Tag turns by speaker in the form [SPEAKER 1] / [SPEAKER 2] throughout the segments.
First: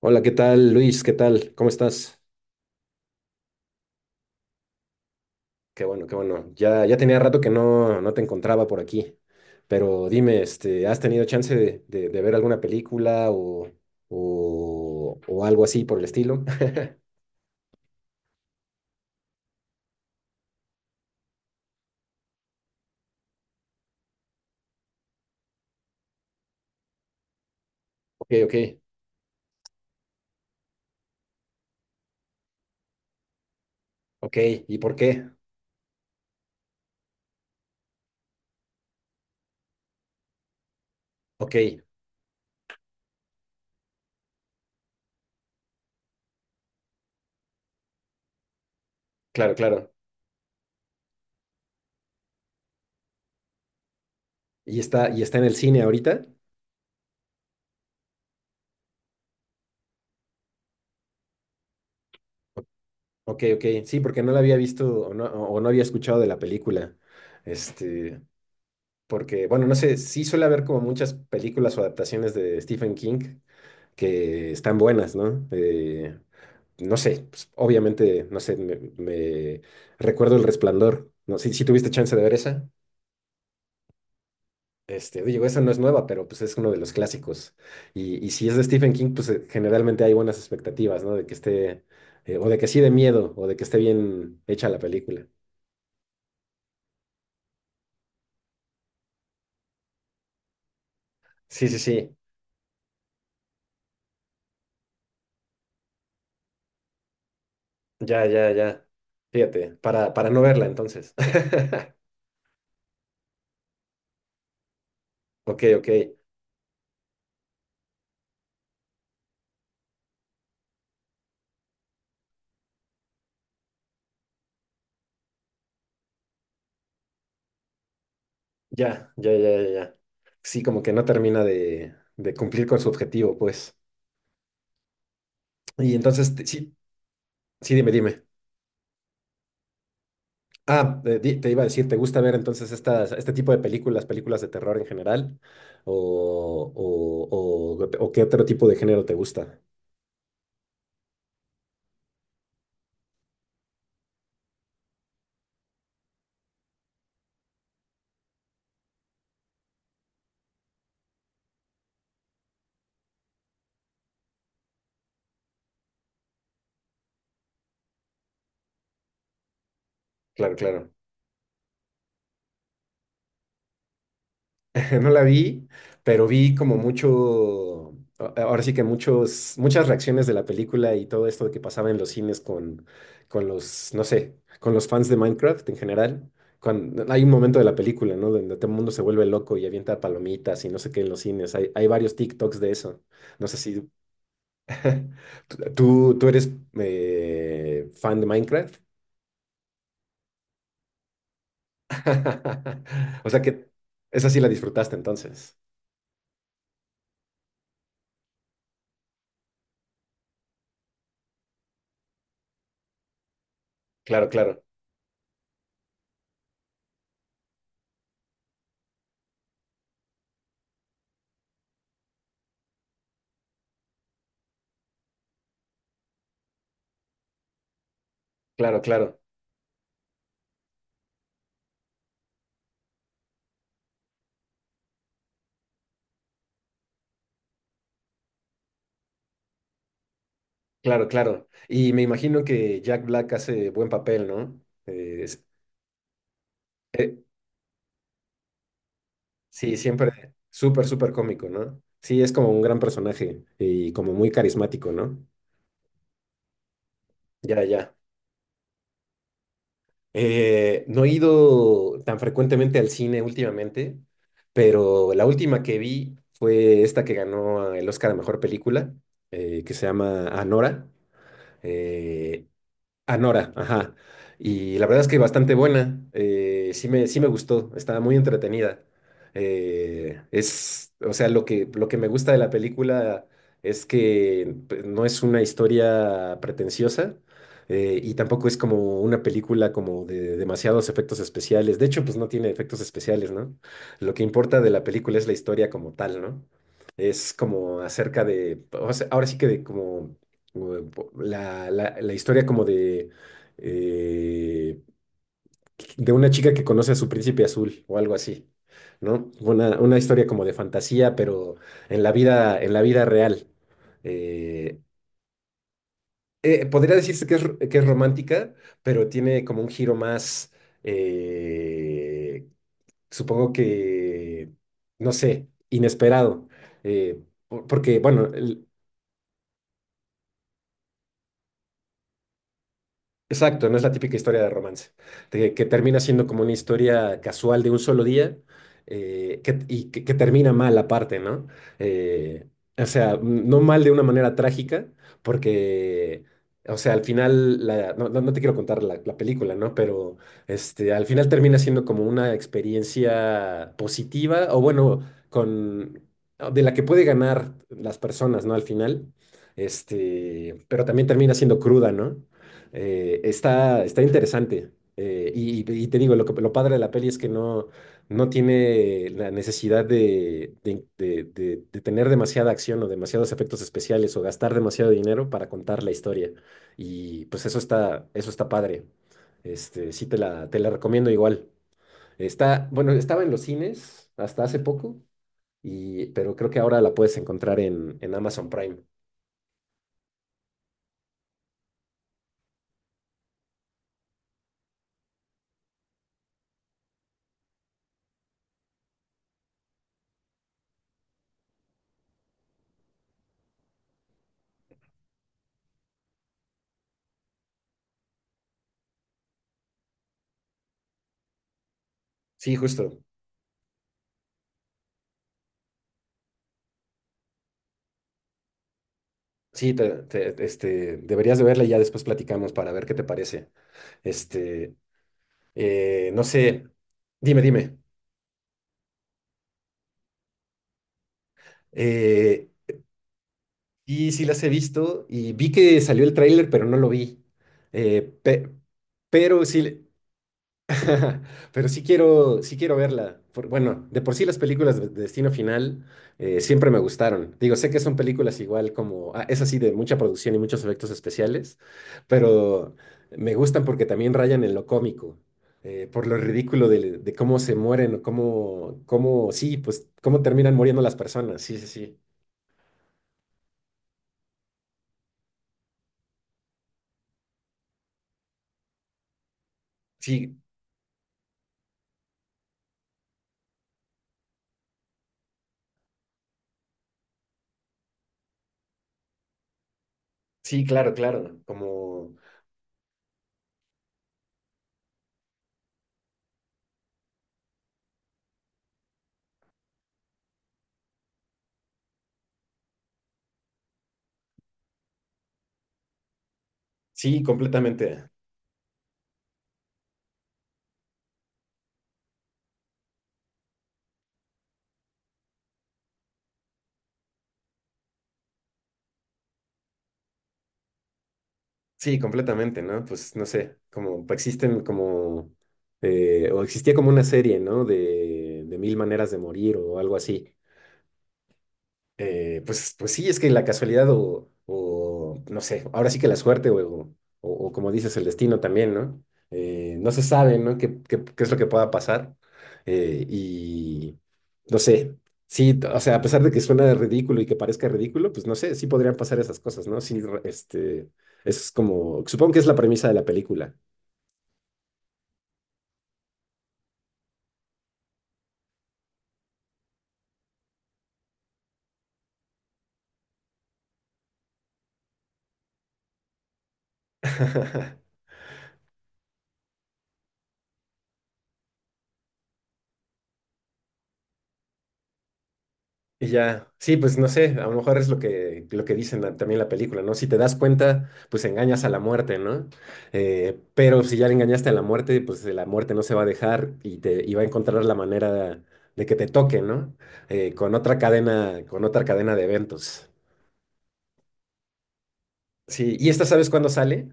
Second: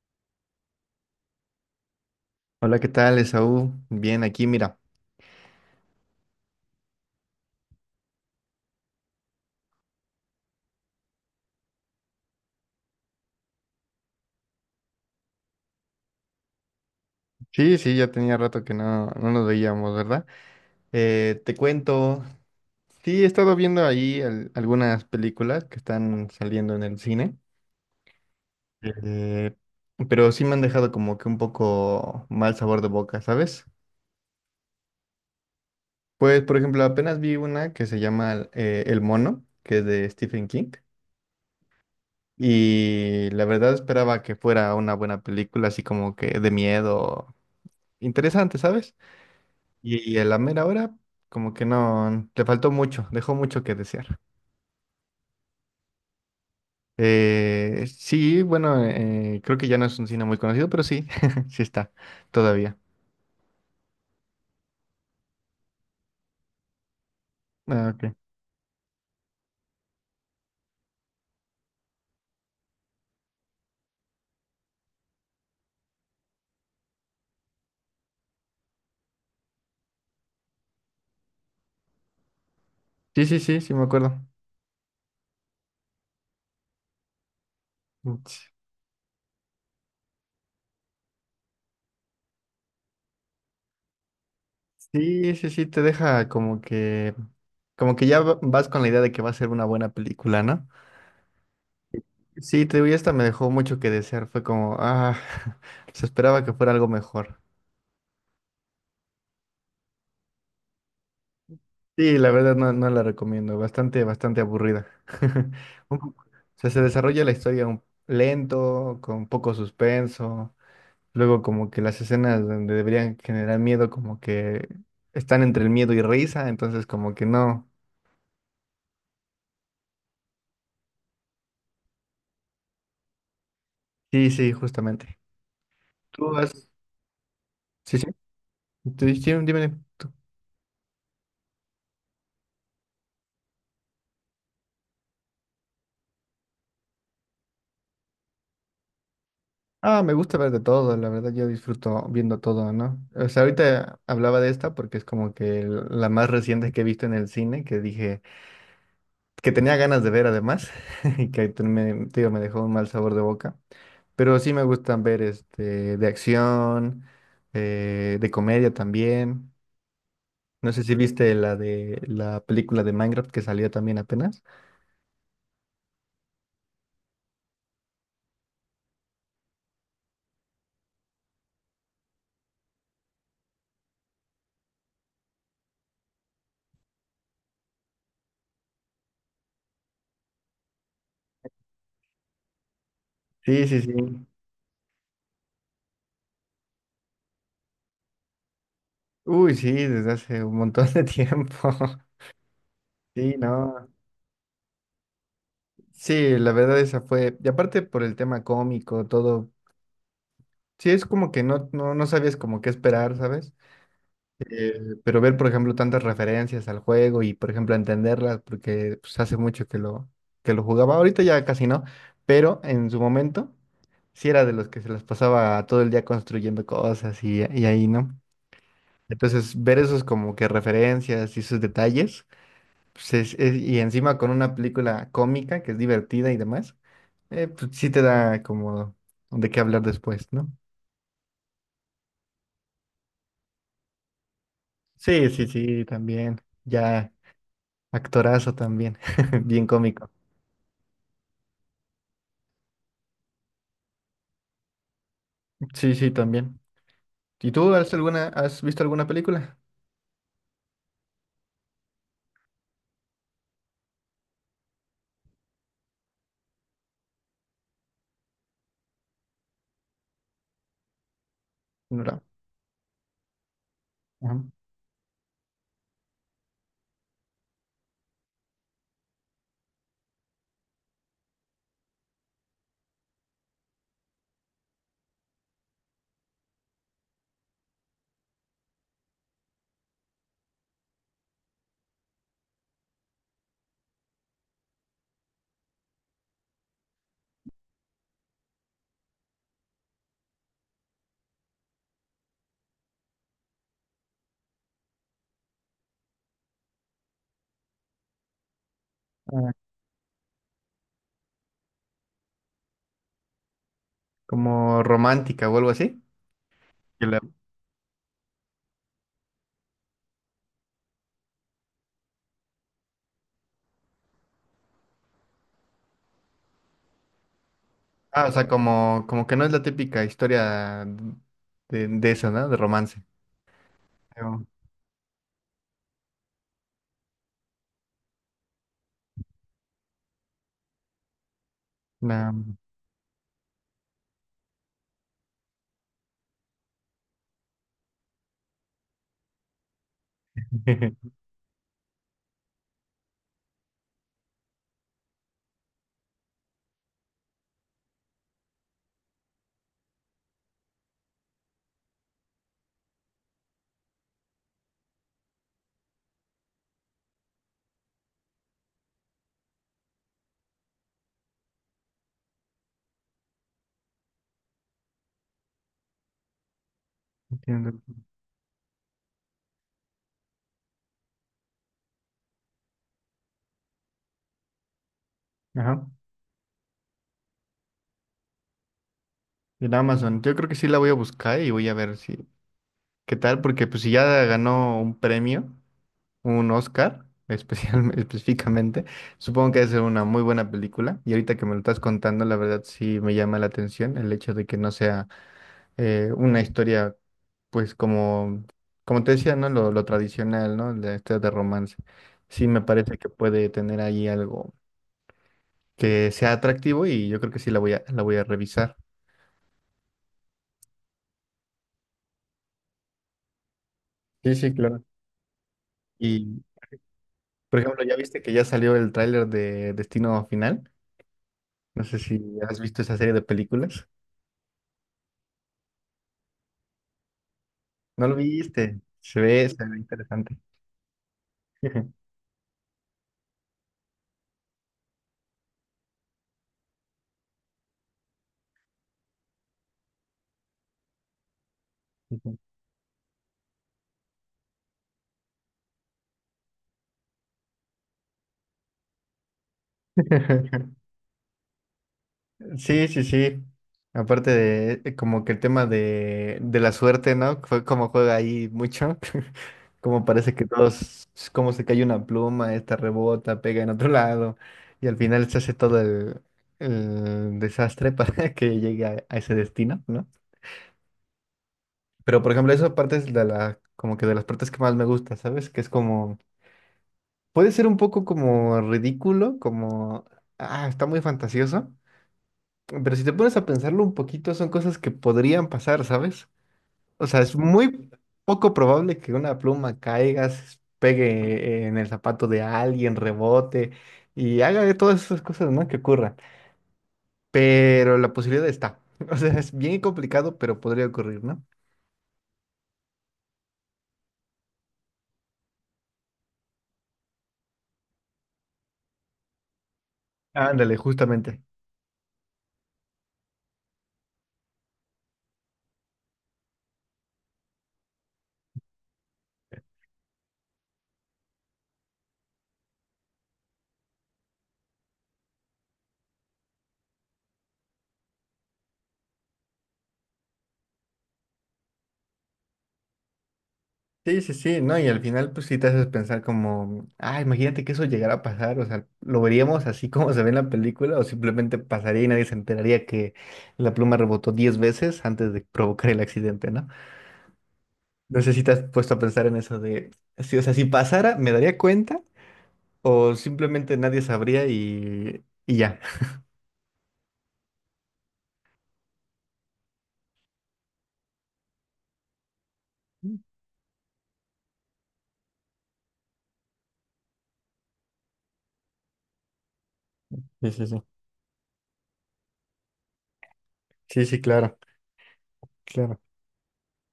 [SPEAKER 1] Hola, ¿qué tal, Luis? ¿Qué tal? ¿Cómo estás?
[SPEAKER 2] Hola, ¿qué tal, Esaú? Bien, aquí, mira.
[SPEAKER 1] Qué bueno, qué bueno. Ya tenía rato que no te encontraba por aquí. Pero dime, este, ¿has tenido chance de ver alguna película o, o algo así por el estilo?
[SPEAKER 2] Sí, sí, ya tenía rato que no nos veíamos, ¿verdad? Te cuento, sí, he estado viendo ahí algunas películas que están saliendo en el cine,
[SPEAKER 1] Ok, ok,
[SPEAKER 2] eh, pero sí me han dejado como que un poco mal sabor de boca, ¿sabes?
[SPEAKER 1] ok. ¿Y por qué?
[SPEAKER 2] Pues, por ejemplo, apenas vi una que se llama El Mono, que es de Stephen King,
[SPEAKER 1] Ok,
[SPEAKER 2] y la verdad esperaba que fuera una buena película, así como que de miedo, interesante, ¿sabes?
[SPEAKER 1] claro, claro.
[SPEAKER 2] Y a la mera hora, como que no, le faltó mucho, dejó mucho que desear.
[SPEAKER 1] Y está en el cine ahorita?
[SPEAKER 2] Sí, bueno, creo que ya no es un cine muy conocido, pero sí, sí está, todavía.
[SPEAKER 1] Ok, ok. Sí, porque no la había visto o no, o no había escuchado de la película.
[SPEAKER 2] Ah, ok.
[SPEAKER 1] Este, porque, bueno, no sé, sí suele haber como muchas películas o adaptaciones de Stephen King que están buenas, ¿no? No sé, pues, obviamente, no sé, recuerdo El Resplandor, no sé si tuviste chance de ver esa.
[SPEAKER 2] Sí, sí, sí, sí me acuerdo.
[SPEAKER 1] Este, digo, esa no es nueva, pero pues es uno de los clásicos. Y si es de Stephen King, pues generalmente hay buenas expectativas, ¿no? De que esté, o de que sí de miedo, o de que esté bien hecha la película.
[SPEAKER 2] Sí, sí, sí, te deja como que ya vas con la idea de que va a ser una buena película, ¿no?
[SPEAKER 1] Sí, sí, sí,
[SPEAKER 2] Sí, te digo, y esta me dejó mucho que desear, fue como, ah, se esperaba que fuera algo mejor.
[SPEAKER 1] ya, ya, ya. Fíjate, para no verla entonces.
[SPEAKER 2] Sí, la verdad no, no la recomiendo, bastante, bastante aburrida.
[SPEAKER 1] Ok, ok.
[SPEAKER 2] Un poco- O sea, se desarrolla la historia lento, con poco suspenso, luego como que las escenas donde deberían generar miedo como que están entre el miedo y risa, entonces como que no.
[SPEAKER 1] Ya, ya, ya, ya, ya. Sí, como que no termina de, cumplir con su objetivo, pues.
[SPEAKER 2] Sí, sí, justamente.
[SPEAKER 1] Y entonces,
[SPEAKER 2] Tú has...
[SPEAKER 1] sí, sí, dime,
[SPEAKER 2] Sí, sí.
[SPEAKER 1] dime.
[SPEAKER 2] Sí, dime tú.
[SPEAKER 1] Iba a decir, ¿te gusta ver entonces estas, este tipo de películas, películas de terror en general? ¿O, o, o qué otro tipo de género te gusta?
[SPEAKER 2] Ah, me gusta ver de todo, la verdad yo disfruto viendo todo, ¿no? O sea, ahorita hablaba de esta porque es como que la más reciente que he visto en el cine, que dije... que tenía ganas de ver además, y te digo, me dejó un mal sabor de boca. Pero sí me gustan ver este, de acción, de comedia también.
[SPEAKER 1] Claro,
[SPEAKER 2] No sé
[SPEAKER 1] claro.
[SPEAKER 2] si viste la de la película de Minecraft que salió también apenas.
[SPEAKER 1] No la vi, pero vi como mucho, ahora sí que muchos, muchas reacciones de la película y todo esto de que pasaba en los cines con los, no sé, con los fans de Minecraft en general. Cuando, hay un momento de la película, ¿no? Donde todo el mundo se vuelve loco y avienta palomitas y no sé qué en los cines. Hay varios TikToks de eso. No sé
[SPEAKER 2] Sí, sí,
[SPEAKER 1] si
[SPEAKER 2] sí.
[SPEAKER 1] tú, tú eres fan de Minecraft.
[SPEAKER 2] Uy, sí, desde hace un montón de tiempo.
[SPEAKER 1] O
[SPEAKER 2] Sí,
[SPEAKER 1] sea que
[SPEAKER 2] no.
[SPEAKER 1] esa sí la disfrutaste entonces.
[SPEAKER 2] Sí, la verdad esa fue. Y aparte por el tema cómico, todo. Sí, es como que no sabías como qué esperar, ¿sabes?
[SPEAKER 1] Claro, claro,
[SPEAKER 2] Pero ver, por ejemplo, tantas referencias al juego y, por ejemplo, entenderlas, porque pues, hace mucho que que lo jugaba, ahorita ya casi no, pero en su momento sí era de los que se las pasaba todo el día construyendo cosas y ahí, ¿no?
[SPEAKER 1] claro, claro.
[SPEAKER 2] Entonces, ver esos como que referencias y esos detalles, pues, y encima con una película cómica que es divertida y demás, pues sí te da como de qué hablar después, ¿no?
[SPEAKER 1] Claro, claro. Y me imagino que Jack Black hace buen papel, ¿no? Eh,
[SPEAKER 2] Sí,
[SPEAKER 1] es-
[SPEAKER 2] sí, sí, también, ya
[SPEAKER 1] eh,
[SPEAKER 2] actorazo también, bien
[SPEAKER 1] sí,
[SPEAKER 2] cómico.
[SPEAKER 1] siempre súper, súper cómico, ¿no? Sí, es como un gran personaje y como muy carismático, ¿no?
[SPEAKER 2] Sí, sí, también. ¿Y
[SPEAKER 1] Ya,
[SPEAKER 2] tú has
[SPEAKER 1] ya.
[SPEAKER 2] alguna, has visto alguna película?
[SPEAKER 1] No he ido tan frecuentemente al cine últimamente, pero la última que vi fue esta que ganó el Oscar a Mejor Película, que se llama Anora.
[SPEAKER 2] No, no.
[SPEAKER 1] Eh, Anora, ajá.
[SPEAKER 2] Ajá.
[SPEAKER 1] Y la verdad es que bastante buena. Sí me, sí me gustó, estaba muy entretenida. Es, o sea, lo que me gusta de la película es que pues, no es una historia pretenciosa y tampoco es como una película como de demasiados efectos especiales. De hecho, pues no tiene efectos especiales, ¿no? Lo que importa de la película es la historia como tal, ¿no? Es como acerca de, o sea, ahora sí que de como la, la historia como eh, de una chica que conoce a su príncipe azul o algo así, ¿no?
[SPEAKER 2] Ah,
[SPEAKER 1] Una historia como de fantasía, pero en la vida real.
[SPEAKER 2] como
[SPEAKER 1] Eh,
[SPEAKER 2] romántica o algo así.
[SPEAKER 1] Podría
[SPEAKER 2] Que la-
[SPEAKER 1] decirse que es, que es romántica, pero tiene como un giro más, eh, supongo que, no sé, inesperado. Eh, por- porque, bueno,
[SPEAKER 2] Ah, o sea, como, como que no es la típica historia de esa, ¿no? De romance.
[SPEAKER 1] exacto, no es la típica historia
[SPEAKER 2] Pero,
[SPEAKER 1] de romance, de que termina siendo como una historia casual de un solo día y que termina mal aparte, ¿no? Eh,
[SPEAKER 2] la-
[SPEAKER 1] o sea, no mal de una manera trágica, porque, o sea, al final, no, no te quiero contar la, la película, ¿no? Pero este, al final termina siendo como una experiencia positiva, o bueno, con, de la que puede ganar las personas, ¿no? Al final, este, pero también termina siendo cruda, ¿no? Está, está interesante. Y, y te digo, lo, lo padre de la peli es que no, no tiene la necesidad de, de tener demasiada acción o demasiados efectos especiales o gastar demasiado dinero para contar la historia. Y pues
[SPEAKER 2] Entiendo.
[SPEAKER 1] eso está padre. Este, sí te la recomiendo igual. Está, bueno, estaba en los cines hasta hace poco,
[SPEAKER 2] Ajá.
[SPEAKER 1] y, pero creo que ahora la puedes encontrar en Amazon Prime.
[SPEAKER 2] En Amazon. Yo creo que sí la voy a buscar y voy a ver si qué tal, porque pues si ya ganó un premio. Un Oscar, específicamente. Supongo que debe ser una muy buena película. Y ahorita que me lo estás contando, la verdad sí me llama la atención el hecho de que no sea una historia, pues como, como te decía, ¿no? Lo tradicional, ¿no? De este de romance. Sí
[SPEAKER 1] Sí,
[SPEAKER 2] me parece
[SPEAKER 1] justo.
[SPEAKER 2] que puede tener ahí algo que sea atractivo y yo creo que sí la voy a revisar.
[SPEAKER 1] Sí, este, deberías de verla y ya después platicamos para ver qué te parece.
[SPEAKER 2] Sí, sí,
[SPEAKER 1] Este,
[SPEAKER 2] claro.
[SPEAKER 1] no
[SPEAKER 2] Y,
[SPEAKER 1] sé, dime,
[SPEAKER 2] por
[SPEAKER 1] dime.
[SPEAKER 2] ejemplo, ¿ya viste que ya salió el tráiler de Destino Final? No sé si
[SPEAKER 1] Eh,
[SPEAKER 2] has visto esa serie de películas.
[SPEAKER 1] y sí las he visto y vi que salió el tráiler, pero no lo vi. Eh,
[SPEAKER 2] No lo
[SPEAKER 1] pe-
[SPEAKER 2] viste.
[SPEAKER 1] pero
[SPEAKER 2] Se ve
[SPEAKER 1] sí,
[SPEAKER 2] interesante.
[SPEAKER 1] pero sí quiero verla. Bueno, de por sí las películas de Destino Final siempre me gustaron. Digo, sé que son películas igual como, ah, es así de mucha producción y muchos efectos especiales, pero me gustan porque también rayan en lo cómico, por lo ridículo de cómo se mueren o cómo, cómo, sí, pues cómo terminan muriendo las personas. Sí, sí, sí.
[SPEAKER 2] Sí, sí, sí. Aparte de como que el tema de la suerte, ¿no? Fue como juega ahí mucho. Como parece
[SPEAKER 1] Sí,
[SPEAKER 2] que todos, es como se cae una pluma, esta rebota, pega en otro lado. Y al final se hace todo el desastre para que llegue a ese destino, ¿no?
[SPEAKER 1] sí, claro, claro. Como,
[SPEAKER 2] Pero por ejemplo, esa parte es de la, como que de las partes que más me gusta, ¿sabes? Que es como puede ser un poco como ridículo, como, ah, está muy fantasioso, pero si te pones a pensarlo un poquito, son cosas que podrían pasar, ¿sabes? O sea,
[SPEAKER 1] sí,
[SPEAKER 2] es muy
[SPEAKER 1] completamente.
[SPEAKER 2] poco probable que una pluma caiga, se pegue en el zapato de alguien, rebote y haga de todas esas cosas, ¿no? Que ocurran. Pero la posibilidad está. O sea, es bien complicado, pero podría ocurrir, ¿no?
[SPEAKER 1] Sí, completamente, ¿no? Pues no sé, como pues, existen como, o existía como una serie, ¿no? De mil maneras de morir o algo así,
[SPEAKER 2] Ándale, justamente.
[SPEAKER 1] pues, pues sí, es que la casualidad o, no sé, ahora sí que la suerte o como dices, el destino también, ¿no? No se sabe, ¿no? ¿Qué, qué- qué es lo que pueda pasar? Y no sé, sí, o sea, a pesar de que suena ridículo y que parezca ridículo, pues no sé, sí podrían pasar esas cosas, ¿no? Sí, este, es como, supongo que es la premisa de la película,
[SPEAKER 2] Sí, sí, sí, no, y al final pues sí te haces pensar como, ah, imagínate que eso llegara a pasar, o sea, lo veríamos así como se ve en la película o simplemente pasaría y nadie se enteraría que la pluma rebotó 10 veces antes de provocar el accidente, ¿no? No sé si te has puesto a pensar en eso de, sí, o sea, si pasara, ¿me daría cuenta o simplemente nadie sabría y ya?
[SPEAKER 1] y ya, sí, pues no sé, a lo mejor es lo que dicen también la película, ¿no? Si te das cuenta, pues engañas a la muerte, ¿no?
[SPEAKER 2] Sí,
[SPEAKER 1] Pero si ya le engañaste a la muerte, pues la muerte no se va a dejar y te y va a encontrar la manera de que te toque, ¿no?
[SPEAKER 2] sí, sí.
[SPEAKER 1] Con otra cadena de eventos.
[SPEAKER 2] Sí, sí, claro,
[SPEAKER 1] Sí, ¿y
[SPEAKER 2] claro.
[SPEAKER 1] esta sabes cuándo sale?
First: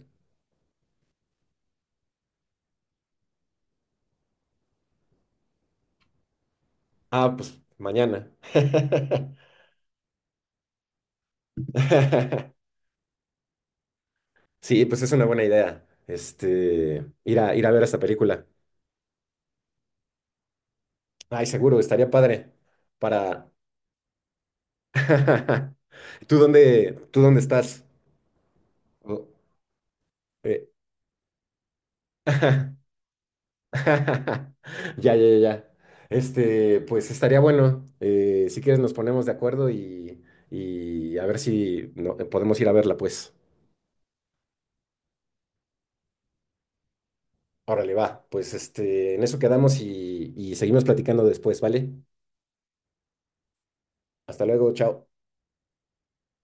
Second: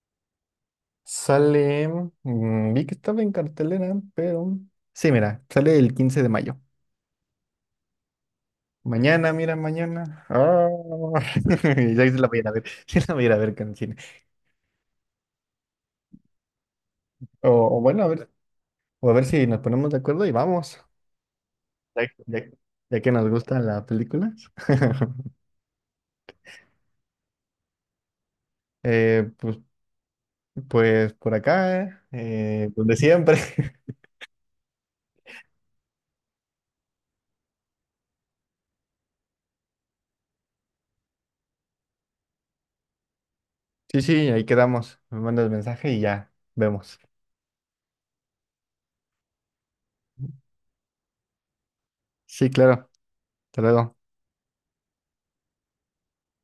[SPEAKER 2] Sale, vi que estaba en cartelera, pero... Sí, mira, sale el 15 de mayo.
[SPEAKER 1] Ah, pues mañana.
[SPEAKER 2] Mañana, mira, mañana. Ah, ya se la voy a ir a ver. Sí la voy a ir a ver con cine.
[SPEAKER 1] Sí, pues es una buena idea. Este, ir
[SPEAKER 2] O,
[SPEAKER 1] a, ir a
[SPEAKER 2] o
[SPEAKER 1] ver esta
[SPEAKER 2] bueno, a ver,
[SPEAKER 1] película.
[SPEAKER 2] o a ver si nos ponemos de acuerdo y vamos.
[SPEAKER 1] Ay, seguro,
[SPEAKER 2] Ya,
[SPEAKER 1] estaría
[SPEAKER 2] ya-
[SPEAKER 1] padre.
[SPEAKER 2] ya que nos
[SPEAKER 1] Para.
[SPEAKER 2] gustan las películas.
[SPEAKER 1] Tú dónde estás? O-
[SPEAKER 2] Eh, pues,
[SPEAKER 1] eh,
[SPEAKER 2] pues por acá, donde siempre.
[SPEAKER 1] Ya, ya, ya. ya. Este, pues estaría bueno. Si quieres, nos ponemos de acuerdo y a ver si podemos ir a verla, pues.
[SPEAKER 2] Sí, sí, ahí quedamos. Me mandas mensaje y ya vemos.
[SPEAKER 1] Órale, va. Pues este, en eso quedamos y seguimos platicando después, ¿vale?
[SPEAKER 2] Sí, claro. Hasta luego.
[SPEAKER 1] Hasta luego, chao.